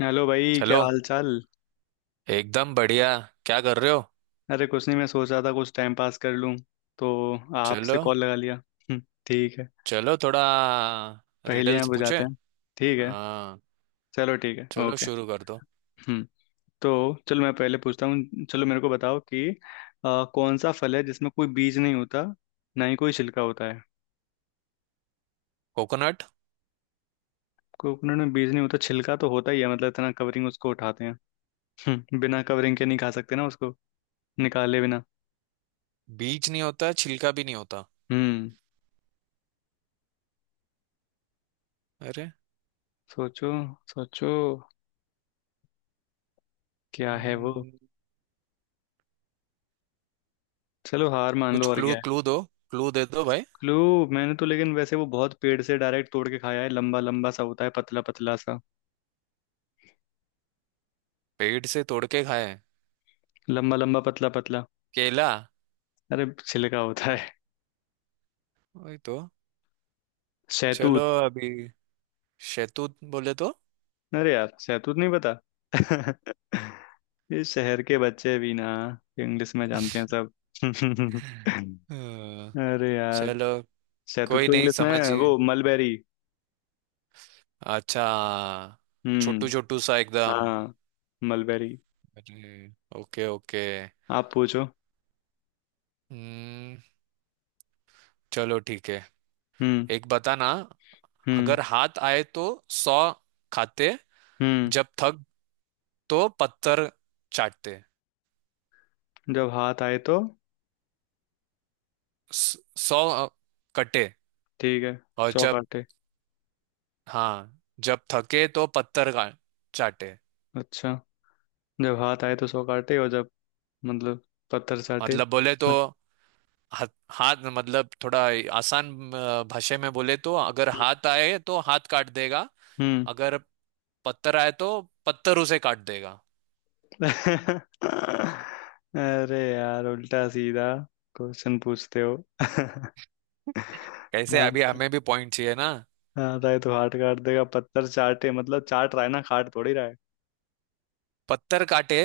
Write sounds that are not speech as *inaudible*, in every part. Hello भाई, hello. क्या हाल चाल। एकदम बढ़िया। क्या कर रहे हो? अरे कुछ नहीं, मैं सोच रहा था कुछ टाइम पास कर लूं, तो आपसे चलो। कॉल लगा लिया। ठीक है। चलो थोड़ा पहेलियां रिडल्स पूछे। बुझाते हैं। ठीक है। हाँ, चलो ठीक है, चलो ओके। शुरू कर दो। हम्म तो चलो, मैं पहले पूछता हूँ। चलो मेरे को बताओ कि कौन सा फल है जिसमें कोई बीज नहीं होता, ना ही कोई छिलका होता है। कोकोनट। कोकोनट में बीज नहीं होता, छिलका तो होता ही है। मतलब इतना कवरिंग उसको उठाते हैं। बिना कवरिंग के नहीं खा सकते ना उसको, निकाले बिना। बीज नहीं होता, छिलका भी नहीं होता। हम्म अरे। सोचो, सोचो। क्या है वो? हम्म, चलो हार मान कुछ लो, और क्लू क्या। क्लू दो। क्लू दे दो भाई। क्लू। मैंने तो लेकिन वैसे वो बहुत पेड़ से डायरेक्ट तोड़ के खाया है, लंबा लंबा सा होता है, पतला पतला सा। पेड़ से तोड़ के खाए? लंबा लंबा, पतला पतला। केला। अरे छिलका होता है। वही तो। चलो। शहतूत। अभी। शैतूत बोले तो? अरे यार, शहतूत नहीं पता। *laughs* ये शहर के बच्चे भी ना, इंग्लिश में जानते हैं सब। *laughs* हम्म, अरे यार, चलो। शहतूत कोई को नहीं, इंग्लिश में समझिए। वो मलबेरी। अच्छा। छोटू हम्म। छोटू सा एकदम। हाँ, मलबेरी। अरे, ओके ओके। आप पूछो। हम्म, चलो ठीक है। हम्म एक बताना। हम्म अगर हाथ आए तो सौ खाते, हम्म जब थक तो पत्थर चाटते। जब हाथ आए तो, स- सौ कटे। ठीक है, और सौ जब। काटे। हाँ, जब थके तो पत्थर का चाटे। अच्छा। जब हाथ आए तो सौ काटे, और जब, मतलब, पत्थर चाटे। मतलब बोले तो हम्म। हाथ। हाथ मतलब थोड़ा आसान भाषा में बोले तो अगर हाथ आए तो हाथ काट देगा। हम्म। अगर पत्थर आए तो पत्थर उसे काट देगा। *laughs* अरे यार, उल्टा सीधा क्वेश्चन पूछते हो। *laughs* कैसे, अभी हाथ। हमें भी पॉइंट चाहिए ना। हाथ आए तो हाथ काट देगा, पत्थर चाटे मतलब चाट रहा है ना, काट थोड़ी रहा है। पत्थर काटे।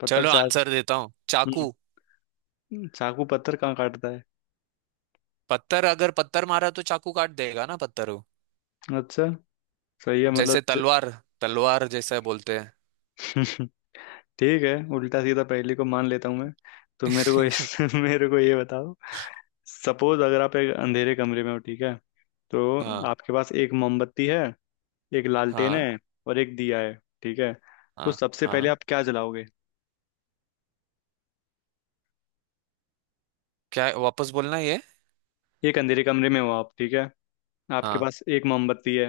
पत्थर चलो चाट। आंसर देता हूँ, हम्म चाकू। चाकू पत्थर कहाँ काटता है? पत्थर, अगर पत्थर मारा तो चाकू काट देगा ना पत्थर को। अच्छा, सही है मतलब। जैसे तलवार। तलवार जैसा बोलते हैं। *laughs* ठीक है, उल्टा सीधा पहेली को मान लेता हूँ मैं। तो मेरे को इस *laughs* *laughs* मेरे को ये बताओ, सपोज अगर आप एक अंधेरे कमरे में हो, ठीक है, तो हाँ, आपके पास एक मोमबत्ती है, एक लालटेन हाँ, है, और एक दिया है, ठीक है, तो हाँ, सबसे पहले हाँ। आप क्या जलाओगे? क्या, वापस बोलना ये? एक अंधेरे कमरे में हो आप, ठीक है, आपके हाँ, पास एक मोमबत्ती है,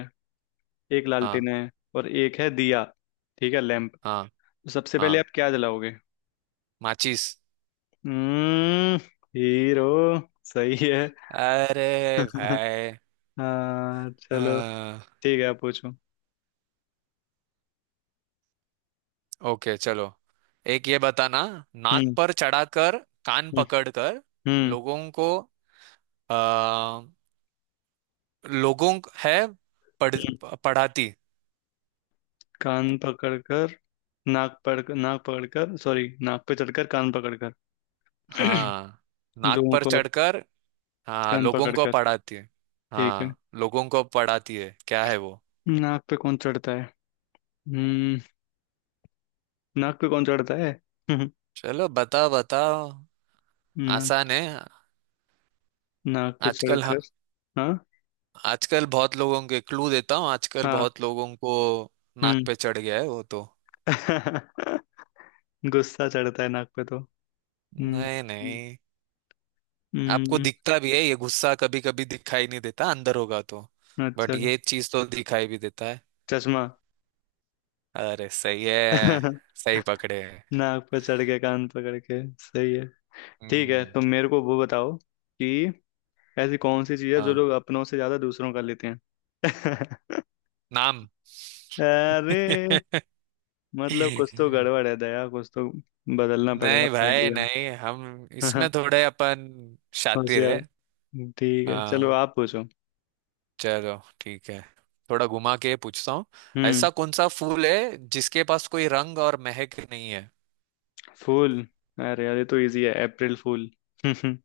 एक लालटेन हाँ, है, और एक है दिया, ठीक है, लैंप। हाँ, तो सबसे पहले हाँ। आप क्या जलाओगे? माचिस। हम्म हीरो। सही है। अरे *laughs* भाई। हाँ, चलो, हाँ, ठीक है, आप पूछो। ओके चलो। एक ये बताना। नाक हम्म। पर चढ़ाकर कान हम्म। पकड़कर हम्म। लोगों को आ, लोगों है पढ़, हम्म। पढ़ाती। कान पकड़कर, नाक पकड़कर, सॉरी, नाक पे चढ़कर कान पकड़कर हाँ, *clears throat* नाक लोगों पर को। चढ़कर। हाँ, कान लोगों को पकड़कर, पढ़ाती है। ठीक है। हाँ, लोगों को पढ़ाती है, क्या है वो? नाक पे कौन चढ़ता है? हम्म नाक पे कौन चढ़ता है? *laughs* चलो बताओ बताओ, नाक। आसान है। नाक पे आजकल ह- चढ़कर। हाँ। आजकल बहुत लोगों के क्लू देता हूँ, आजकल हाँ। बहुत लोगों को नाक हम्म। पे चढ़ गया है वो तो। *laughs* गुस्सा चढ़ता है नाक पे तो। हम्म। नहीं हम्म। नहीं, आपको हम्म, दिखता भी है ये? गुस्सा कभी कभी दिखाई नहीं देता, अंदर होगा तो। अच्छा। बट ये चीज तो दिखाई भी देता है। चश्मा। अरे सही है। *laughs* सही पकड़े हैं। नाक पे चढ़ के कान पकड़ के, सही है। ठीक है, हम्म। तुम मेरे को वो बताओ कि ऐसी कौन सी चीज है जो हाँ, लोग अपनों से ज्यादा दूसरों का लेते हैं। *laughs* नाम। अरे, *laughs* मतलब नहीं कुछ तो गड़बड़ है दया, कुछ तो बदलना पड़ेगा भाई, पहेलियाँ। नहीं हम इसमें *laughs* थोड़े अपन शातिर होशियार। है। ठीक है, चलो हाँ, आप पूछो। चलो ठीक है। थोड़ा घुमा के पूछता हूँ, हम्म ऐसा कौन सा फूल है जिसके पास कोई रंग और महक नहीं है? फूल। अरे यार, ये तो इजी है, अप्रैल फूल। *laughs*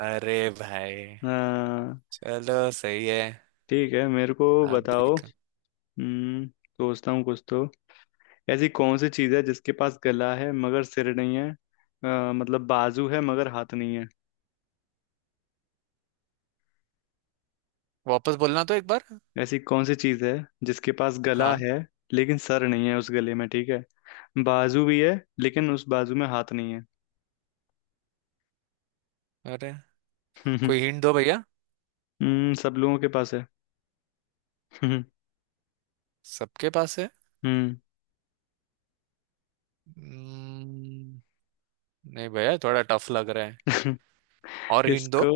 अरे भाई, हाँ, चलो सही है। ठीक है, मेरे को आप भी बताओ। हम्म सोचता हूँ कुछ तो। ऐसी कौन सी चीज है जिसके पास गला है मगर सिर नहीं है, मतलब बाजू है मगर हाथ नहीं। वापस बोलना तो एक बार। ऐसी कौन सी चीज है जिसके पास गला हाँ। है, लेकिन सर नहीं है उस गले में, ठीक है, बाजू भी है, लेकिन उस बाजू में हाथ नहीं है। *laughs* अरे, हम्म कोई हिंट दो भैया। सब लोगों के पास है। हम्म। सबके पास है। हम्म। हम्म, नहीं भैया, थोड़ा टफ लग रहा है। *laughs* और हिंट दो। इसको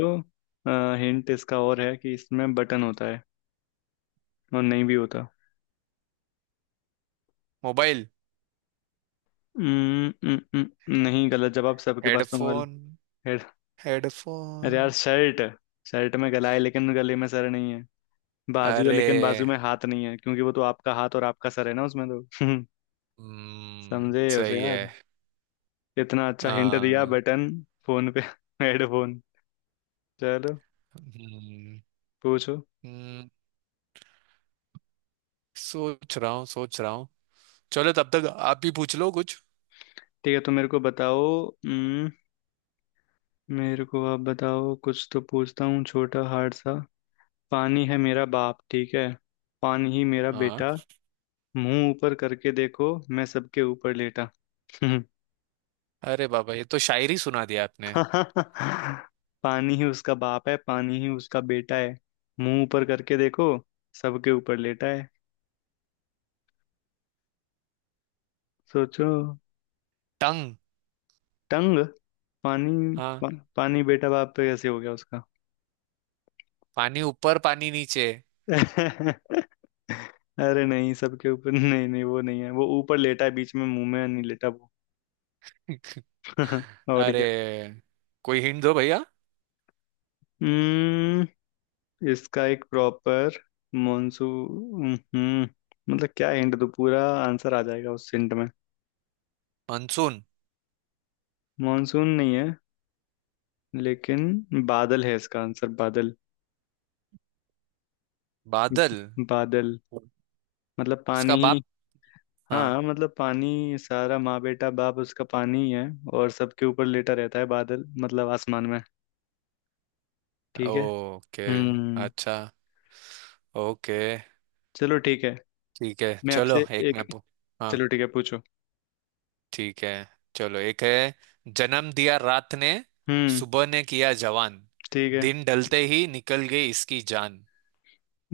हिंट इसका और है कि इसमें बटन होता है, और नहीं भी होता। मोबाइल। नहीं, गलत जवाब, सबके पास तो मोबाइल हेडफोन। है। अरे हेडफोन। यार, शर्ट। शर्ट में गला है लेकिन गले में सर नहीं है, बाजू है अरे। लेकिन बाजू में हाथ नहीं है, क्योंकि वो तो आपका हाथ और आपका सर है ना उसमें तो। *laughs* समझे उसे सही यार, है। इतना अच्छा हिंट दिया, हाँ। बटन। फोन पे *laughs* हेडफोन। चलो, हम्म, पूछो। हम्म, सोच रहा हूँ, सोच रहा हूँ। चलो तब तक आप भी पूछ लो कुछ। ठीक है, तो मेरे को बताओ। हम्म, मेरे को आप बताओ कुछ, तो पूछता हूँ छोटा हार्ड सा। पानी है मेरा बाप, ठीक है, पानी ही मेरा हाँ, बेटा, मुंह ऊपर करके देखो, मैं सबके ऊपर लेटा। अरे बाबा ये तो शायरी सुना दिया आपने। *laughs* पानी ही उसका बाप है, पानी ही उसका बेटा है, मुंह ऊपर करके देखो, सबके ऊपर लेटा है। सोचो। टंग। टंग। पानी हाँ, पा, पानी बेटा बाप पे कैसे हो गया उसका? पानी ऊपर पानी नीचे। *laughs* अरे नहीं, सबके ऊपर नहीं, नहीं वो नहीं है, वो ऊपर लेटा है, बीच में मुंह में नहीं लेटा वो। *laughs* *laughs* और अरे क्या। कोई हिंट दो भैया। हम्म इसका एक प्रॉपर मॉनसून। मतलब क्या हिंट दो, पूरा आंसर आ जाएगा उस हिंट में। मानसून। मॉनसून नहीं है, लेकिन बादल है इसका आंसर, बादल। बादल। बादल मतलब उसका पानी ही। बाप। हाँ। हाँ, मतलब पानी, सारा माँ बेटा बाप उसका पानी ही है, और सबके ऊपर लेटा रहता है बादल, मतलब आसमान में। ठीक है। ओके। हम्म अच्छा। ओके। चलो ठीक है। ठीक है मैं चलो, आपसे एक हाँ। चलो ठीक है, पूछो। ठीक है, चलो एक है। जन्म दिया रात ने, हम्म सुबह ने किया जवान, ठीक है। दिन ढलते ही निकल गई इसकी जान।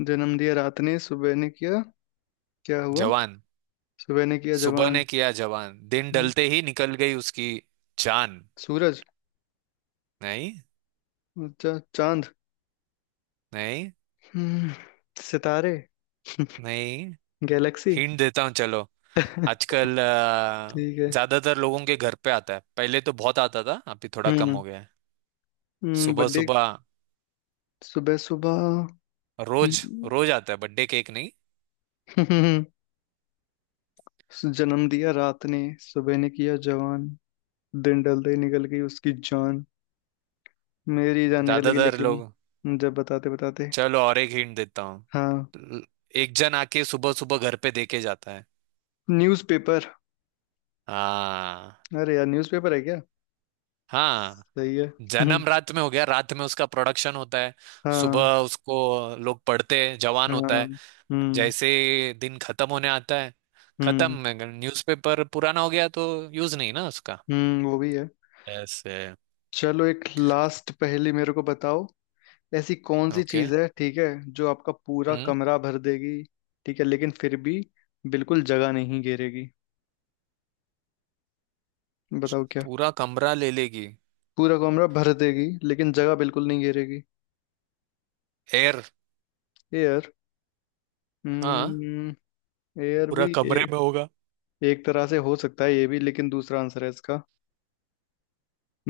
जन्म दिया रात ने, सुबह ने किया, क्या हुआ? जवान। सुबह ने किया सुबह जवान। ने किया जवान, दिन हम्म, ढलते ही निकल गई उसकी जान। सूरज। नहीं। चांद। नहीं। हम्म, सितारे। *laughs* नहीं। गैलेक्सी। हिंट *laughs* देता हूँ चलो। ठीक आजकल है। अ, ज्यादातर लोगों के घर पे आता है, पहले तो बहुत आता था, अभी थोड़ा कम हो हम्म गया है। सुबह बर्थडे। सुबह, सुबह सुबह। रोज हम्म, रोज आता है, बर्थडे केक नहीं। *laughs* जन्म दिया रात ने, सुबह ने किया जवान, दिन ढलते ही निकल गई उसकी जान। मेरी जान निकल गई ज्यादातर लोग। लेकिन जब बताते बताते। चलो और एक हिंट देता हूँ। हाँ। ल- एक जन आके सुबह सुबह घर पे देके जाता है। न्यूज़पेपर। हाँ। अरे यार, न्यूज़पेपर है क्या? हाँ, सही है। *laughs* जन्म रात में हो गया, रात में उसका प्रोडक्शन होता है। हाँ। सुबह उसको लोग पढ़ते हैं, जवान होता हाँ। है। हम्म जैसे ही दिन खत्म होने आता है, हम्म खत्म। न्यूज़पेपर पुराना हो गया तो यूज नहीं ना उसका। वो भी है। ऐसे। चलो, एक लास्ट पहेली मेरे को बताओ। ऐसी कौन सी ओके। चीज है, ठीक है, जो आपका पूरा हम्म। कमरा भर देगी, ठीक है, लेकिन फिर भी बिल्कुल जगह नहीं घेरेगी। बताओ क्या? पूरा कमरा ले लेगी। पूरा कमरा भर देगी लेकिन जगह बिल्कुल नहीं घेरेगी। एयर। एयर। हाँ, हम्म एयर पूरा भी कमरे में होगा। एक तरह से हो सकता है ये भी, लेकिन दूसरा आंसर है इसका।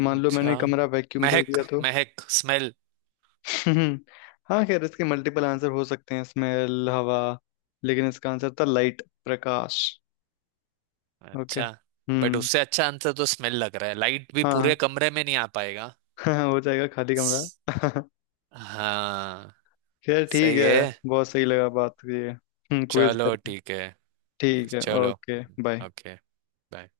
मान लो अच्छा। मैंने कमरा वैक्यूम कर महक। दिया तो। महक, स्मेल। हम्म, हाँ, खैर इसके मल्टीपल आंसर हो सकते हैं, स्मेल, हवा, लेकिन इसका आंसर था लाइट, प्रकाश। ओके। अच्छा। बट हम्म। उससे अच्छा आंसर तो स्मेल लग रहा है, लाइट भी हाँ। पूरे हाँ। कमरे में नहीं आ पाएगा। *laughs* हाँ, हो जाएगा खाली कमरा। हाँ *laughs* खैर ठीक सही है, है। बहुत सही लगा बात ये क्विज चलो करके। ठीक है। ठीक यस है। चलो। Okay, bye. ओके। बाय।